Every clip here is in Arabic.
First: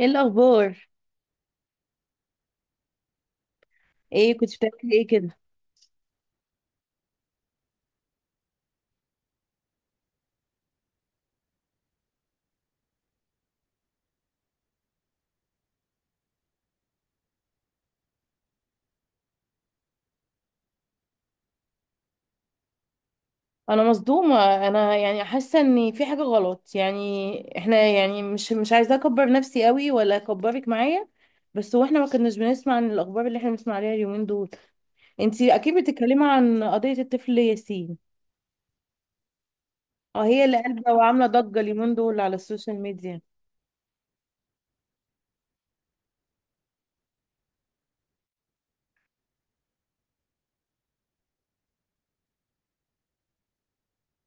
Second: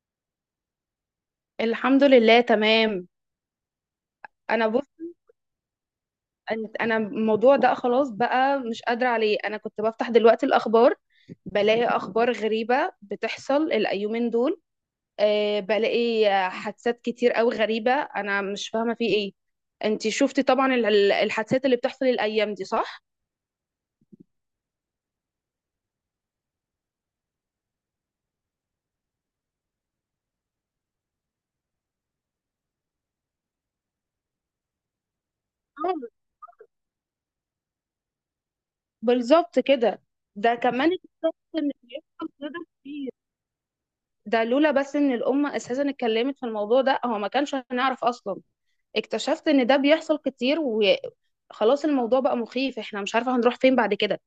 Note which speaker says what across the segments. Speaker 1: ايه الاخبار؟
Speaker 2: الحمد لله، تمام.
Speaker 1: ايه كنت
Speaker 2: انا بص،
Speaker 1: بتعملي ايه كده؟
Speaker 2: انا الموضوع ده خلاص بقى مش قادره عليه. انا كنت بفتح دلوقتي الاخبار، بلاقي اخبار غريبه بتحصل الايومين دول. بلاقي حادثات كتير قوي غريبه، انا مش فاهمه في ايه. انتي شفتي طبعا الحادثات اللي بتحصل الايام دي، صح؟
Speaker 1: انا مصدومه، انا يعني حاسه ان في حاجه غلط، يعني احنا يعني مش عايزه اكبر نفسي قوي ولا اكبرك معايا. بس هو احنا ما كناش بنسمع عن الاخبار اللي احنا بنسمع عليها اليومين دول. انتي اكيد
Speaker 2: آه،
Speaker 1: بتتكلمي عن قضيه الطفل ياسين.
Speaker 2: بالظبط كده.
Speaker 1: اه، هي
Speaker 2: ده
Speaker 1: اللي قلبه
Speaker 2: كمان
Speaker 1: وعامله
Speaker 2: اكتشفت
Speaker 1: ضجه
Speaker 2: ان
Speaker 1: اليومين دول
Speaker 2: بيحصل
Speaker 1: على
Speaker 2: كده
Speaker 1: السوشيال
Speaker 2: كتير.
Speaker 1: ميديا.
Speaker 2: ده لولا بس ان الامه اساسا اتكلمت في الموضوع ده هو ما كانش هنعرف اصلا. اكتشفت ان ده بيحصل كتير، وخلاص الموضوع بقى مخيف، احنا مش عارفة هنروح فين بعد كده.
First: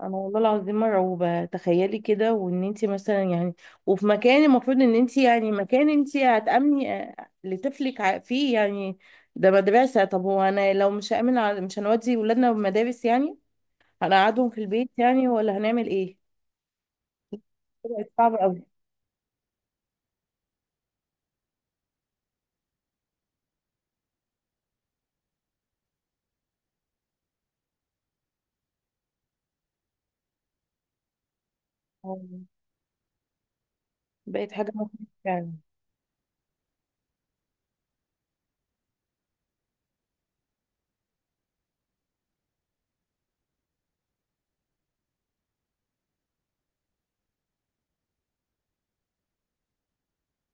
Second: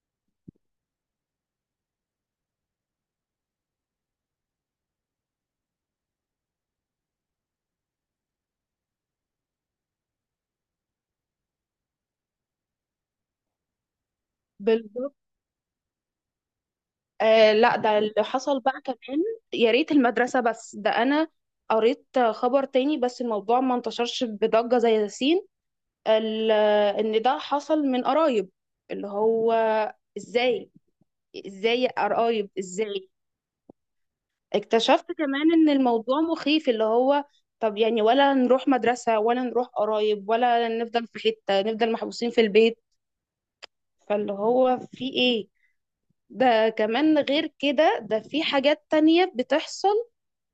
Speaker 1: انا والله العظيم مرعوبه، تخيلي كده، وان انت مثلا يعني وفي مكان المفروض ان انت يعني مكان انت هتامني لطفلك فيه يعني. ده مدرسه، طب هو انا لو مش هامن مش هنودي ولادنا المدارس يعني؟ هنقعدهم في البيت
Speaker 2: بالظبط.
Speaker 1: يعني ولا هنعمل ايه؟
Speaker 2: آه لا، ده
Speaker 1: بقت
Speaker 2: اللي
Speaker 1: صعبه
Speaker 2: حصل
Speaker 1: قوي.
Speaker 2: بقى كمان. يا ريت المدرسة، بس ده انا قريت خبر تاني بس الموضوع ما انتشرش بضجة زي ياسين. ال- ان ده حصل من قرايب، اللي هو ازاي؟ ازاي يا
Speaker 1: آه،
Speaker 2: قرايب، ازاي؟
Speaker 1: بقت حاجه مخيفه
Speaker 2: اكتشفت
Speaker 1: فعلا.
Speaker 2: كمان ان الموضوع مخيف، اللي هو طب يعني، ولا نروح مدرسة ولا نروح قرايب ولا نفضل في حتة، نفضل محبوسين في البيت؟ فاللي هو في ايه؟ ده كمان غير كده، ده في حاجات تانية بتحصل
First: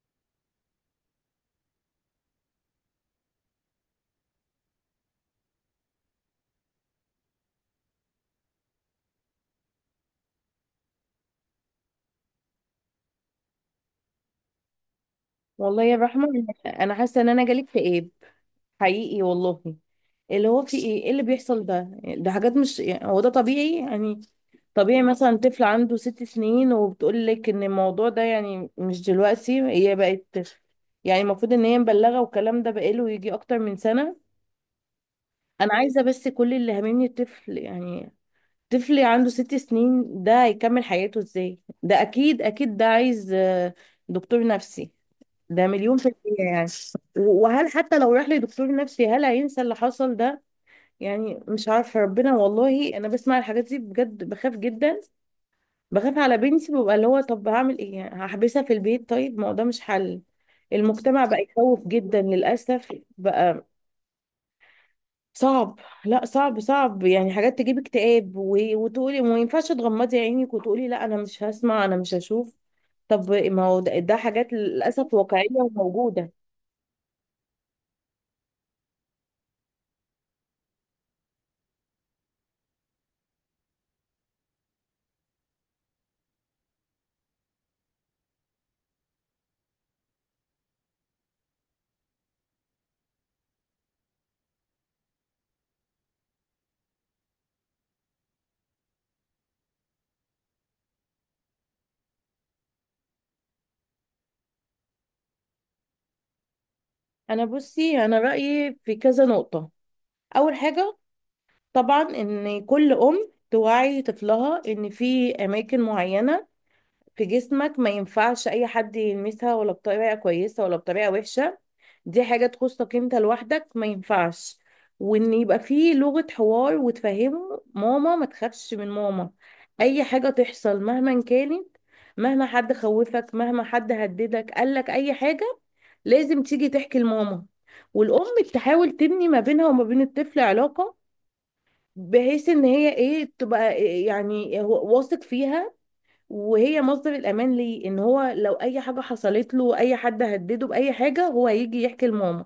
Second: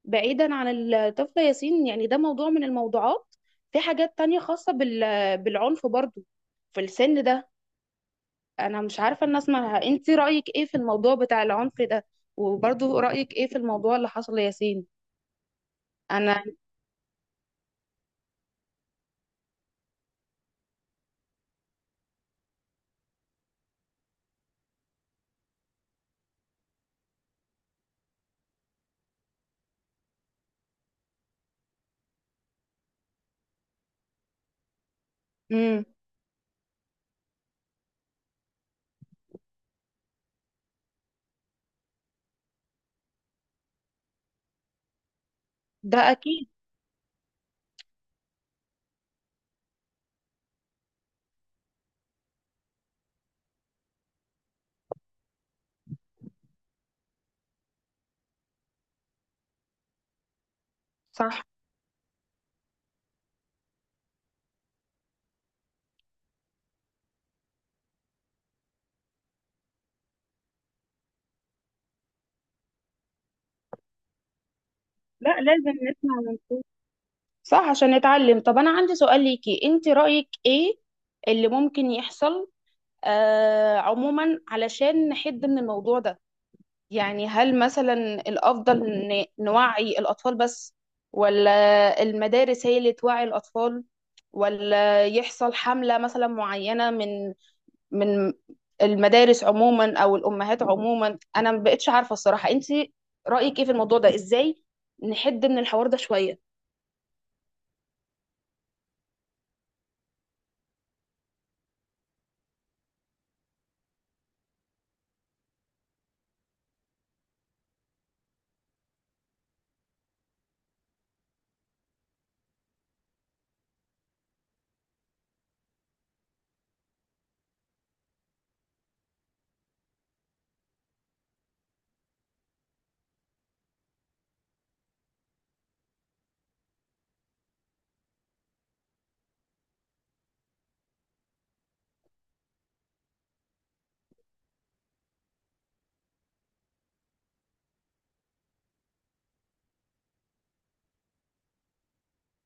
Speaker 2: بعيدا عن الطفل ياسين، يعني ده موضوع من الموضوعات. في حاجات تانية خاصة بالعنف برضو في السن ده. انا مش عارفة الناس، ما انت رأيك ايه في الموضوع بتاع العنف ده؟ وبرضو رأيك ايه في الموضوع اللي حصل لياسين؟
Speaker 1: والله يا رحمه،
Speaker 2: انا.
Speaker 1: انا حاسه ان انا جالي اكتئاب حقيقي والله. اللي هو في ايه، ايه اللي بيحصل ده؟ ده حاجات مش، يعني هو ده طبيعي يعني؟ طبيعي مثلا طفل عنده 6 سنين وبتقول لك ان الموضوع ده، يعني مش دلوقتي هي بقت، يعني المفروض ان هي مبلغه والكلام ده بقاله يجي اكتر من سنه. انا
Speaker 2: امم.
Speaker 1: عايزه بس كل اللي هاممني الطفل يعني. طفل عنده 6 سنين، ده هيكمل حياته ازاي؟ ده اكيد اكيد ده عايز دكتور نفسي. ده مليون
Speaker 2: ده
Speaker 1: في
Speaker 2: اكيد.
Speaker 1: المية يعني. وهل حتى لو راح لدكتور نفسي هل هينسى اللي حصل ده؟ يعني مش عارفة، ربنا، والله انا بسمع الحاجات دي بجد بخاف جدا. بخاف على بنتي، ببقى اللي هو طب هعمل ايه يعني، هحبسها في البيت؟ طيب ما هو ده مش حل. المجتمع بقى
Speaker 2: صح.
Speaker 1: يخوف جدا للأسف. بقى صعب. لا صعب صعب، يعني حاجات تجيب اكتئاب وتقولي ما ينفعش تغمضي عينك وتقولي لا انا مش هسمع انا مش هشوف. طب ما هو ده, حاجات للأسف
Speaker 2: لا
Speaker 1: واقعية
Speaker 2: لازم نسمع
Speaker 1: وموجودة.
Speaker 2: صح، عشان نتعلم. طب انا عندي سؤال ليكي، انت رأيك ايه اللي ممكن يحصل عموما علشان نحد من الموضوع ده؟ يعني هل مثلا الأفضل إن نوعي الأطفال بس، ولا المدارس هي اللي توعي الأطفال، ولا يحصل حملة مثلا معينة من المدارس عموما أو الأمهات عموما؟ أنا ما بقتش عارفة الصراحة. أنت رأيك إيه في الموضوع ده؟ إزاي نحد من الحوار ده شوية؟
Speaker 1: انا بصي، انا رأيي في كذا نقطة. اول حاجة، طبعا ان كل ام توعي طفلها ان في اماكن معينة في جسمك ما ينفعش اي حد يلمسها، ولا بطريقة كويسة ولا بطريقة وحشة، دي حاجة تخصك انت لوحدك، ما ينفعش. وان يبقى فيه لغة حوار وتفهمه ماما، ما تخافش من ماما. اي حاجة تحصل مهما كانت، مهما حد خوفك، مهما حد هددك قالك اي حاجة، لازم تيجي تحكي لماما. والام تحاول تبني ما بينها وما بين الطفل علاقة، بحيث ان هي ايه تبقى إيه يعني واثق فيها، وهي مصدر الأمان ليه، إن هو لو أي حاجة حصلت له، أي حد هدده بأي حاجة، هو هيجي يحكي لماما.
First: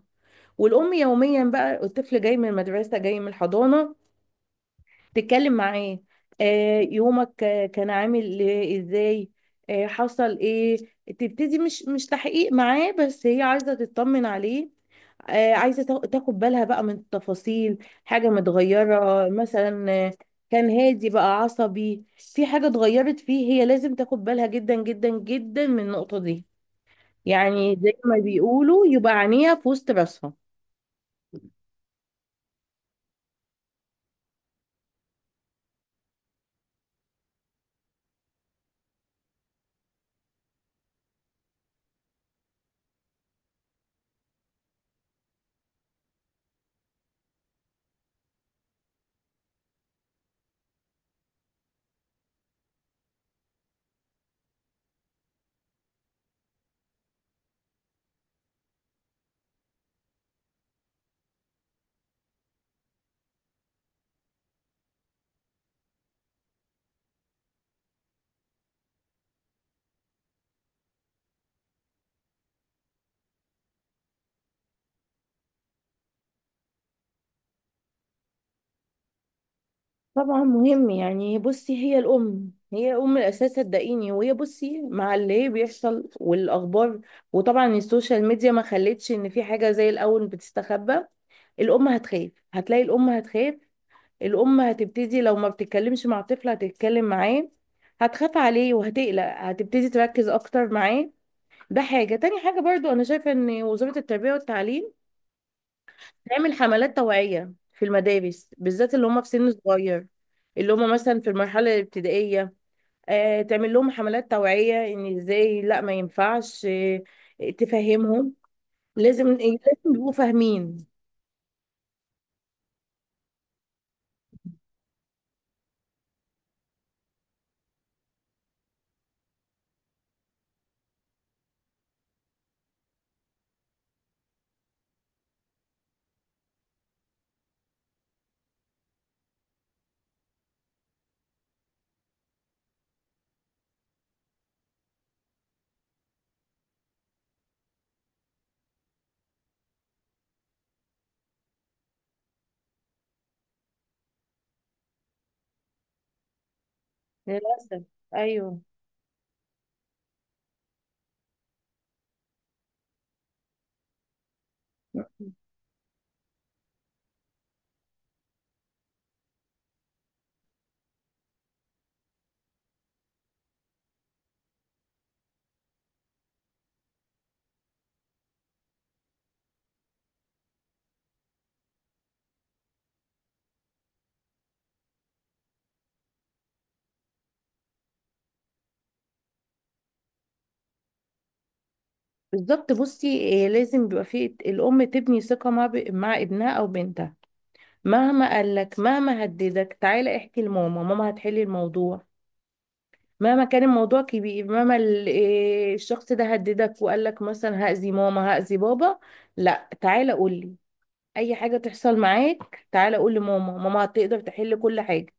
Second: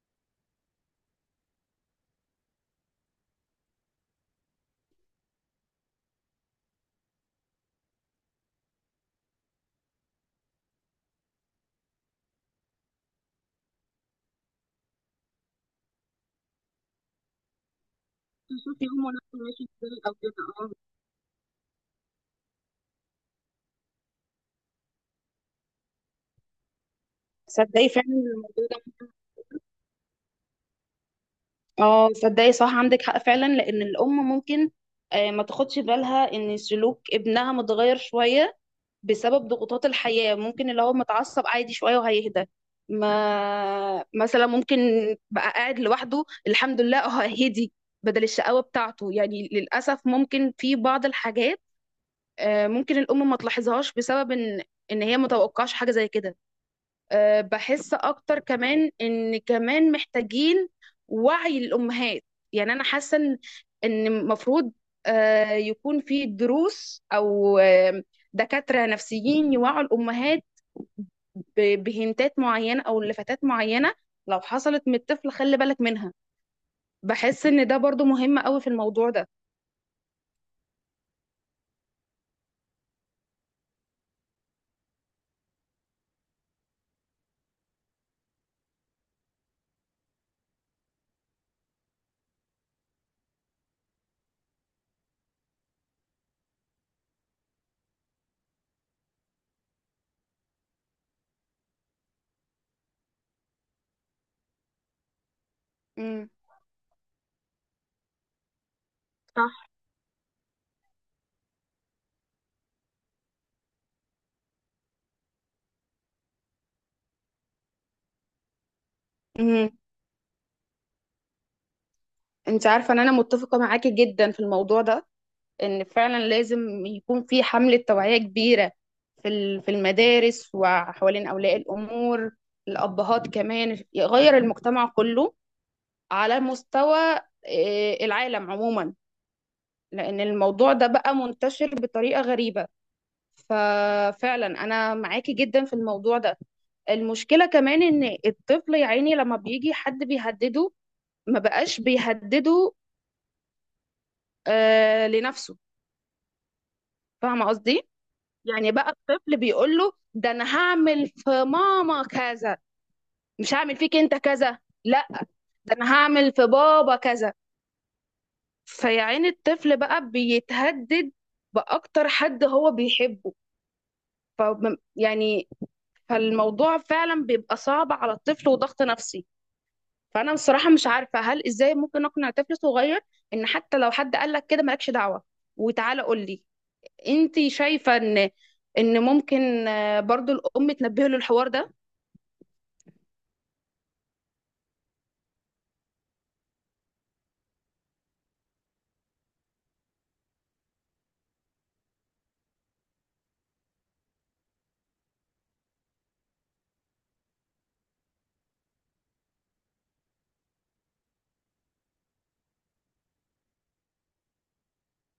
Speaker 1: والأم يوميا بقى الطفل جاي من المدرسة، جاي من الحضانة، تتكلم معاه. يومك كان عامل ازاي؟ حصل ايه؟ تبتدي، مش تحقيق معاه، بس هي عايزة تطمن عليه. عايزة تاخد بالها بقى من التفاصيل. حاجة
Speaker 2: تشوفي هم
Speaker 1: متغيرة
Speaker 2: نفسهم ماشي
Speaker 1: مثلا
Speaker 2: ازاي
Speaker 1: آه،
Speaker 2: او كده.
Speaker 1: كان
Speaker 2: اه.
Speaker 1: هادي بقى عصبي، في حاجة اتغيرت فيه، هي لازم تاخد بالها جدا جدا جدا من النقطة دي. يعني
Speaker 2: تصدقي
Speaker 1: زي
Speaker 2: فعلا
Speaker 1: ما
Speaker 2: الموضوع
Speaker 1: بيقولوا
Speaker 2: ده.
Speaker 1: يبقى عينيها في وسط راسها.
Speaker 2: اه صدقي، صح، عندك حق فعلا، لان الام ممكن ما تاخدش بالها ان سلوك ابنها متغير شويه بسبب ضغوطات الحياه. ممكن اللي هو متعصب عادي شويه وهيهدى. ما مثلا ممكن بقى قاعد لوحده، الحمد لله، اه هدي بدل الشقاوه بتاعته. يعني للاسف ممكن في بعض الحاجات، ممكن الام ما تلاحظهاش، بسبب ان هي متوقعش حاجه زي كده. بحس اكتر كمان ان كمان محتاجين وعي للامهات. يعني انا حاسه إن المفروض يكون في دروس او دكاتره نفسيين يوعوا الامهات بهنتات معينه او لفتات معينه لو حصلت من الطفل، خلي بالك منها. بحس ان ده برضو مهم قوي في الموضوع ده.
Speaker 1: طبعا مهم، يعني بصي هي الام، هي ام الاساس صدقيني، وهي بصي مع اللي هي بيحصل والاخبار، وطبعا السوشيال ميديا ما خلتش ان في حاجه زي الاول بتستخبى. الام هتخاف، هتلاقي الام هتخاف. الام هتبتدي لو ما بتتكلمش مع الطفل هتتكلم معاه، هتخاف عليه وهتقلق، هتبتدي تركز اكتر معاه. ده حاجه، تاني حاجه برضو انا شايفه ان وزاره التربيه والتعليم
Speaker 2: امم.
Speaker 1: نعمل حملات توعية في المدارس، بالذات اللي هم في سن
Speaker 2: صح.
Speaker 1: صغير، اللي هم مثلا في المرحلة الابتدائية. تعمل لهم حملات توعية ان ازاي، لا ما ينفعش، تفهمهم. لازم إيه،
Speaker 2: امم.
Speaker 1: لازم يبقوا فاهمين.
Speaker 2: انت عارفه ان انا متفقه معاكي جدا في الموضوع ده، ان فعلا لازم يكون في حملة توعية كبيرة في في المدارس، وحوالين أولياء الأمور، الأبهات كمان، يغير المجتمع كله على مستوى العالم عموما. لأن الموضوع ده بقى منتشر بطريقة غريبة. ففعلا أنا معاكي جدا في الموضوع ده. المشكلة كمان إن الطفل يا عيني لما بيجي حد بيهدده، ما بقاش بيهدده لنفسه. فاهمة
Speaker 1: للأسف.
Speaker 2: قصدي؟
Speaker 1: ايوه.
Speaker 2: يعني بقى الطفل بيقول له، ده انا هعمل في ماما كذا، مش هعمل فيك انت كذا. لا، ده انا هعمل في بابا كذا. فيا عيني الطفل بقى بيتهدد باكتر حد هو بيحبه. ف يعني، فالموضوع فعلا بيبقى صعب على الطفل وضغط نفسي. فانا بصراحه مش عارفه هل ازاي ممكن اقنع طفل صغير ان حتى لو حد قال لك كده مالكش دعوه وتعالى قول لي. انت شايفه ان ممكن برضو الام تنبهه للحوار ده؟
Speaker 1: بالظبط، بصي لازم بيبقى في الأم تبني ثقة مع مع ابنها أو بنتها. مهما قالك، مهما هددك، تعالى احكي لماما، ماما هتحل الموضوع. مهما كان الموضوع كبير، مهما ال- إيه الشخص ده هددك وقال لك مثلا هأذي ماما هأذي بابا، لا تعالى قول لي. اي حاجة تحصل معاك تعالى قول لماما، ماما هتقدر تحل كل حاجة.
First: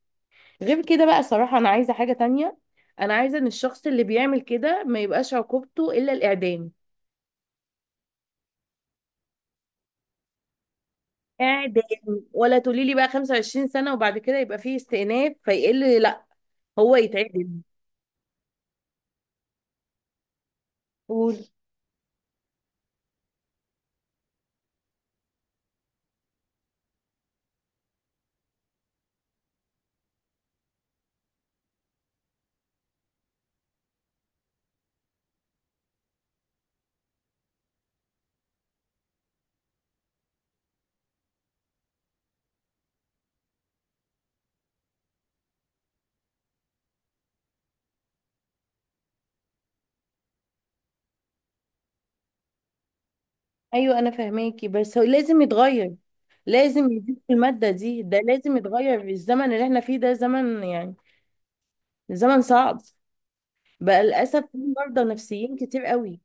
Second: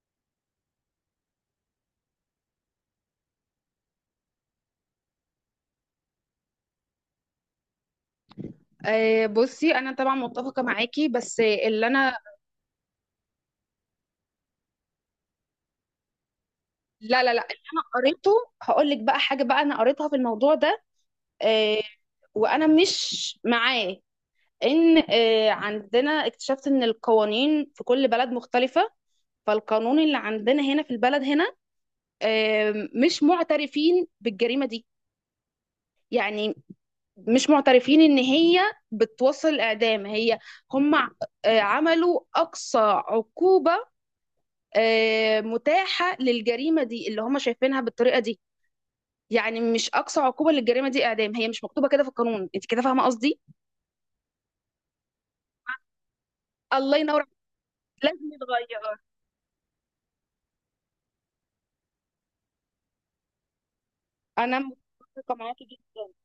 Speaker 1: غير كده بقى صراحة، انا عايزة حاجة تانية. انا عايزة ان الشخص اللي بيعمل كده ما يبقاش عقوبته الا الاعدام.
Speaker 2: آه، بصي انا طبعا متفقه معاكي بس
Speaker 1: اعدام.
Speaker 2: اللي انا.
Speaker 1: ولا تقولي لي بقى 25 سنة وبعد كده يبقى فيه استئناف فيقل لا، هو
Speaker 2: لا لا لا،
Speaker 1: يتعدم.
Speaker 2: اللي انا قريته، هقول لك بقى حاجه بقى انا قريتها في الموضوع ده.
Speaker 1: قول.
Speaker 2: آه، وانا مش معاه، ان عندنا اكتشفت ان القوانين في كل بلد مختلفه. فالقانون اللي عندنا هنا في البلد هنا مش معترفين بالجريمه دي، يعني مش معترفين ان هي بتوصل الاعدام. هي هم عملوا اقصى عقوبه متاحه للجريمه دي اللي هم شايفينها بالطريقه دي. يعني مش اقصى عقوبه للجريمه دي اعدام، هي مش مكتوبه كده في القانون. انت كده فاهمه قصدي؟
Speaker 1: ايوه انا فاهماكي بس هو لازم يتغير. لازم
Speaker 2: الله
Speaker 1: يزيد
Speaker 2: ينور عليك.
Speaker 1: في المادة دي، ده
Speaker 2: لازم
Speaker 1: لازم
Speaker 2: يتغير.
Speaker 1: يتغير، الزمن اللي احنا فيه ده زمن يعني. زمن صعب. بقى للاسف في
Speaker 2: انا
Speaker 1: مرضى
Speaker 2: متفقه
Speaker 1: نفسيين
Speaker 2: معاكي
Speaker 1: كتير
Speaker 2: جدا.
Speaker 1: قوي.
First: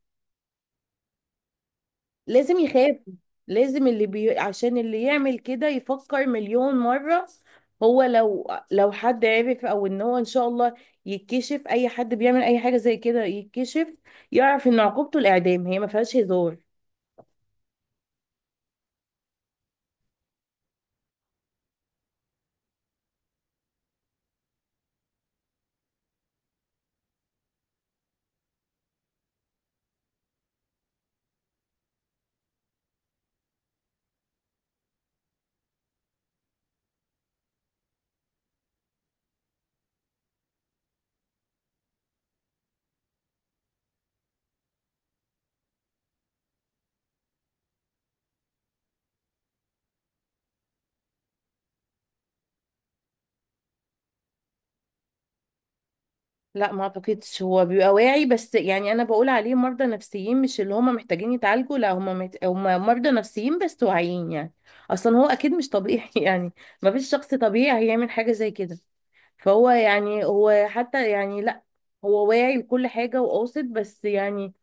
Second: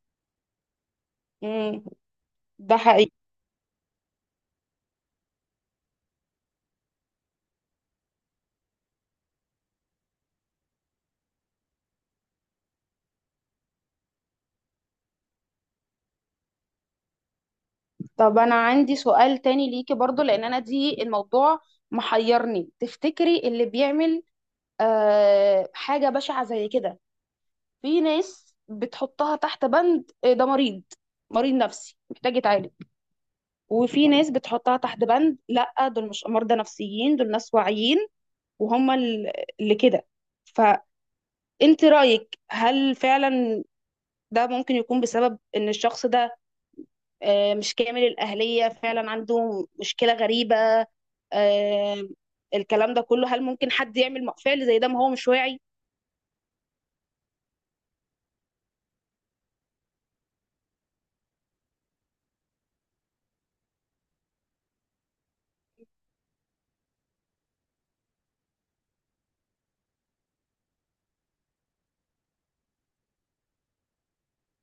Speaker 2: امم.
Speaker 1: لازم
Speaker 2: ده
Speaker 1: يخافوا.
Speaker 2: حقيقي.
Speaker 1: لازم عشان اللي يعمل كده يفكر مليون مرة. هو لو حد عرف او ان هو ان شاء الله يتكشف، اي حد بيعمل اي حاجة زي كده يتكشف يعرف ان عقوبته الاعدام، هي ما فيهاش هزار.
Speaker 2: طب انا عندي سؤال تاني ليكي برضو، لان انا دي الموضوع محيرني. تفتكري اللي بيعمل حاجه بشعه زي كده، في ناس بتحطها تحت بند ده مريض، مريض نفسي محتاج يتعالج، وفي ناس بتحطها تحت بند لا دول مش مرضى نفسيين، دول ناس واعيين وهم اللي كده. فانت رأيك هل فعلا ده ممكن يكون بسبب ان الشخص ده مش كامل الأهلية، فعلا عنده مشكلة غريبة؟ آه، الكلام ده كله، هل ممكن حد يعمل فعل زي ده ما هو مش واعي؟
Speaker 1: لا ما اعتقدش هو بيبقى واعي، بس يعني انا بقول عليه مرضى نفسيين مش اللي هم محتاجين يتعالجوا، لا هم هم مرضى نفسيين بس واعيين يعني. اصلا هو اكيد مش طبيعي يعني. ما فيش شخص طبيعي هيعمل حاجة زي كده. فهو يعني هو حتى يعني لا، هو واعي لكل حاجة وقاصد، بس يعني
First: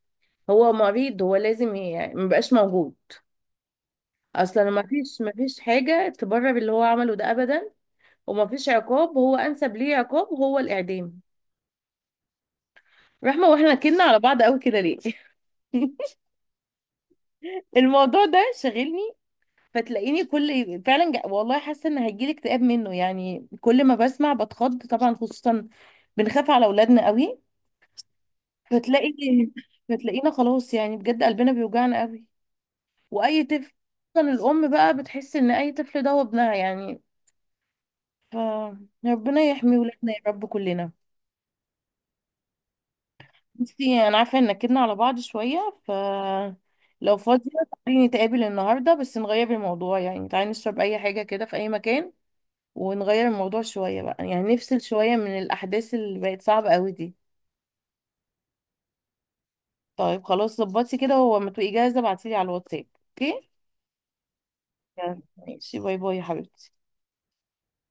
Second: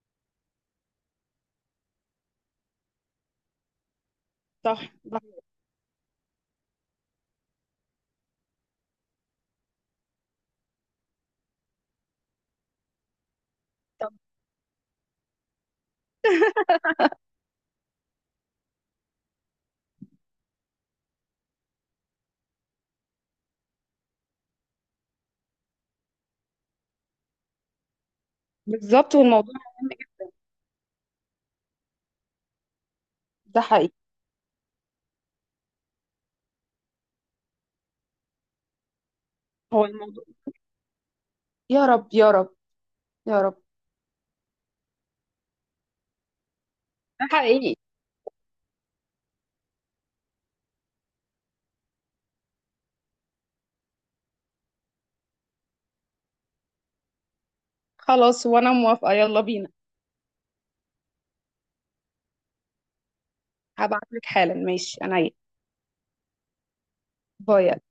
Speaker 1: هو مريض، هو لازم يعني مبقاش موجود. اصلا ما
Speaker 2: صح.
Speaker 1: فيش ما فيش حاجة تبرر اللي هو عمله ده ابدا. وما فيش عقاب هو انسب ليه عقاب هو الاعدام. رحمة واحنا كنا
Speaker 2: طب.
Speaker 1: على بعض قوي كده ليه. الموضوع ده شاغلني، فتلاقيني كل فعلا والله حاسه ان هيجيلي اكتئاب منه يعني، كل ما بسمع بتخض، طبعا خصوصا بنخاف على اولادنا قوي. فتلاقي
Speaker 2: بالظبط، والموضوع مهم جدا.
Speaker 1: فتلاقينا خلاص يعني بجد قلبنا بيوجعنا قوي، واي
Speaker 2: ده
Speaker 1: طفل،
Speaker 2: حقيقي.
Speaker 1: خصوصا الام بقى بتحس ان اي طفل ده هو ابنها يعني. فربنا يحمي
Speaker 2: هو
Speaker 1: ولادنا يا
Speaker 2: الموضوع.
Speaker 1: رب كلنا.
Speaker 2: يا رب يا رب يا رب.
Speaker 1: بصي انا عارفه ان كدنا على بعض شويه، ف لو
Speaker 2: ده
Speaker 1: فاضية
Speaker 2: حقيقي.
Speaker 1: تعالي نتقابل النهاردة بس نغير الموضوع، يعني تعالي نشرب أي حاجة كده في أي مكان ونغير الموضوع شوية بقى، يعني نفصل شوية من الأحداث اللي بقت صعبة قوي دي.
Speaker 2: خلاص، وانا موافقة، يلا بينا.
Speaker 1: طيب خلاص، ظبطي كده وما تبقي جاهزة ابعتيلي على الواتساب، اوكي؟
Speaker 2: هبعت لك حالا، ماشي،
Speaker 1: يلا،
Speaker 2: عينيا.
Speaker 1: ماشي، باي باي يا حبيبتي.
Speaker 2: باي.